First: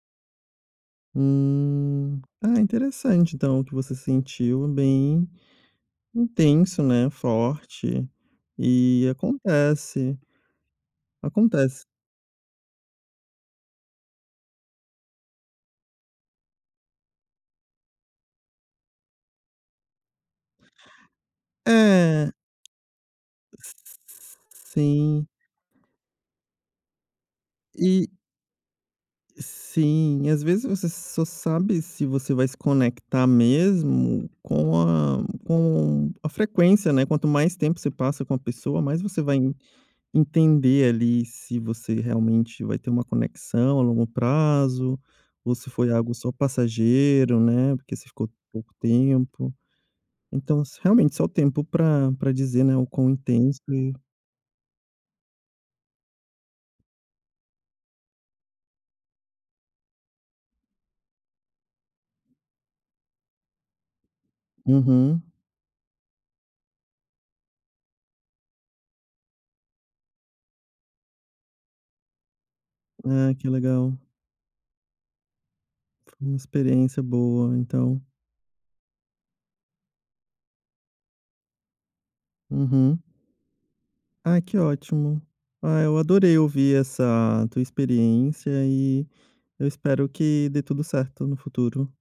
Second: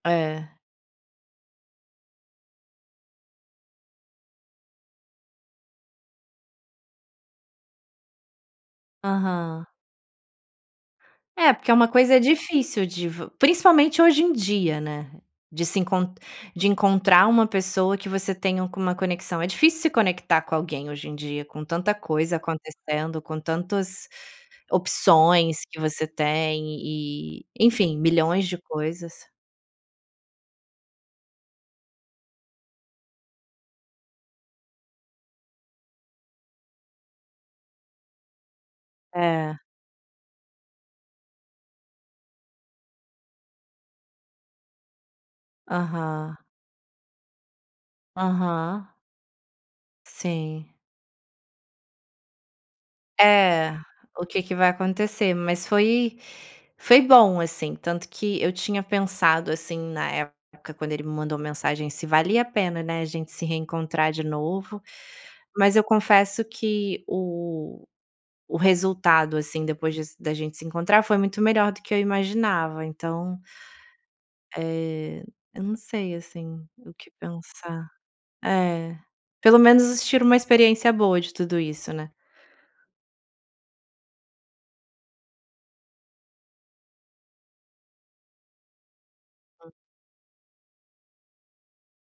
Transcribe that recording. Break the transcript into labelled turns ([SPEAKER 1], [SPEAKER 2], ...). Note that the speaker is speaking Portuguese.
[SPEAKER 1] É.
[SPEAKER 2] Hum. Ah, interessante, então, o que você sentiu, bem intenso, né, forte. E
[SPEAKER 1] Aham.
[SPEAKER 2] acontece
[SPEAKER 1] É porque é
[SPEAKER 2] acontece.
[SPEAKER 1] uma coisa difícil de vo principalmente, hoje em dia, né, de se enc de encontrar uma pessoa que você tenha alguma conexão. É difícil se conectar com alguém hoje em dia, com tanta
[SPEAKER 2] É.
[SPEAKER 1] coisa acontecendo, com tantas
[SPEAKER 2] Sim.
[SPEAKER 1] opções que você tem e, enfim,
[SPEAKER 2] E
[SPEAKER 1] milhões de coisas.
[SPEAKER 2] Sim, e às vezes você só sabe se você vai se conectar mesmo com a com a frequência, né. Quanto mais tempo você passa com a pessoa, mais você vai en
[SPEAKER 1] É.
[SPEAKER 2] entender ali se você realmente vai ter uma conexão a longo prazo, ou se foi algo só
[SPEAKER 1] Aham.
[SPEAKER 2] passageiro, né, porque você ficou pouco
[SPEAKER 1] Aham.
[SPEAKER 2] tempo. Então
[SPEAKER 1] Sim.
[SPEAKER 2] s realmente só o tempo pra pra dizer, né, o quão intenso
[SPEAKER 1] É.
[SPEAKER 2] e
[SPEAKER 1] O que que vai acontecer. Mas foi foi bom, assim, tanto que eu tinha pensado, assim, na época, quando ele me mandou mensagem se valia a pena, né, a gente se reencontrar de novo,
[SPEAKER 2] Uhum.
[SPEAKER 1] mas eu confesso que o o resultado, assim, depois de se da gente se encontrar foi muito melhor do que eu imaginava.
[SPEAKER 2] Ah,
[SPEAKER 1] Então...
[SPEAKER 2] que legal.
[SPEAKER 1] eh, eu não sei
[SPEAKER 2] Foi uma
[SPEAKER 1] assim o
[SPEAKER 2] experiência
[SPEAKER 1] que
[SPEAKER 2] boa,
[SPEAKER 1] pensar.
[SPEAKER 2] então.
[SPEAKER 1] É. Pelo menos a gente tira uma experiência boa de tudo isso, né.
[SPEAKER 2] Uhum. Ah, que ótimo. Ah, eu adorei ouvir essa tua experiência, e eu espero que dê tudo certo no futuro.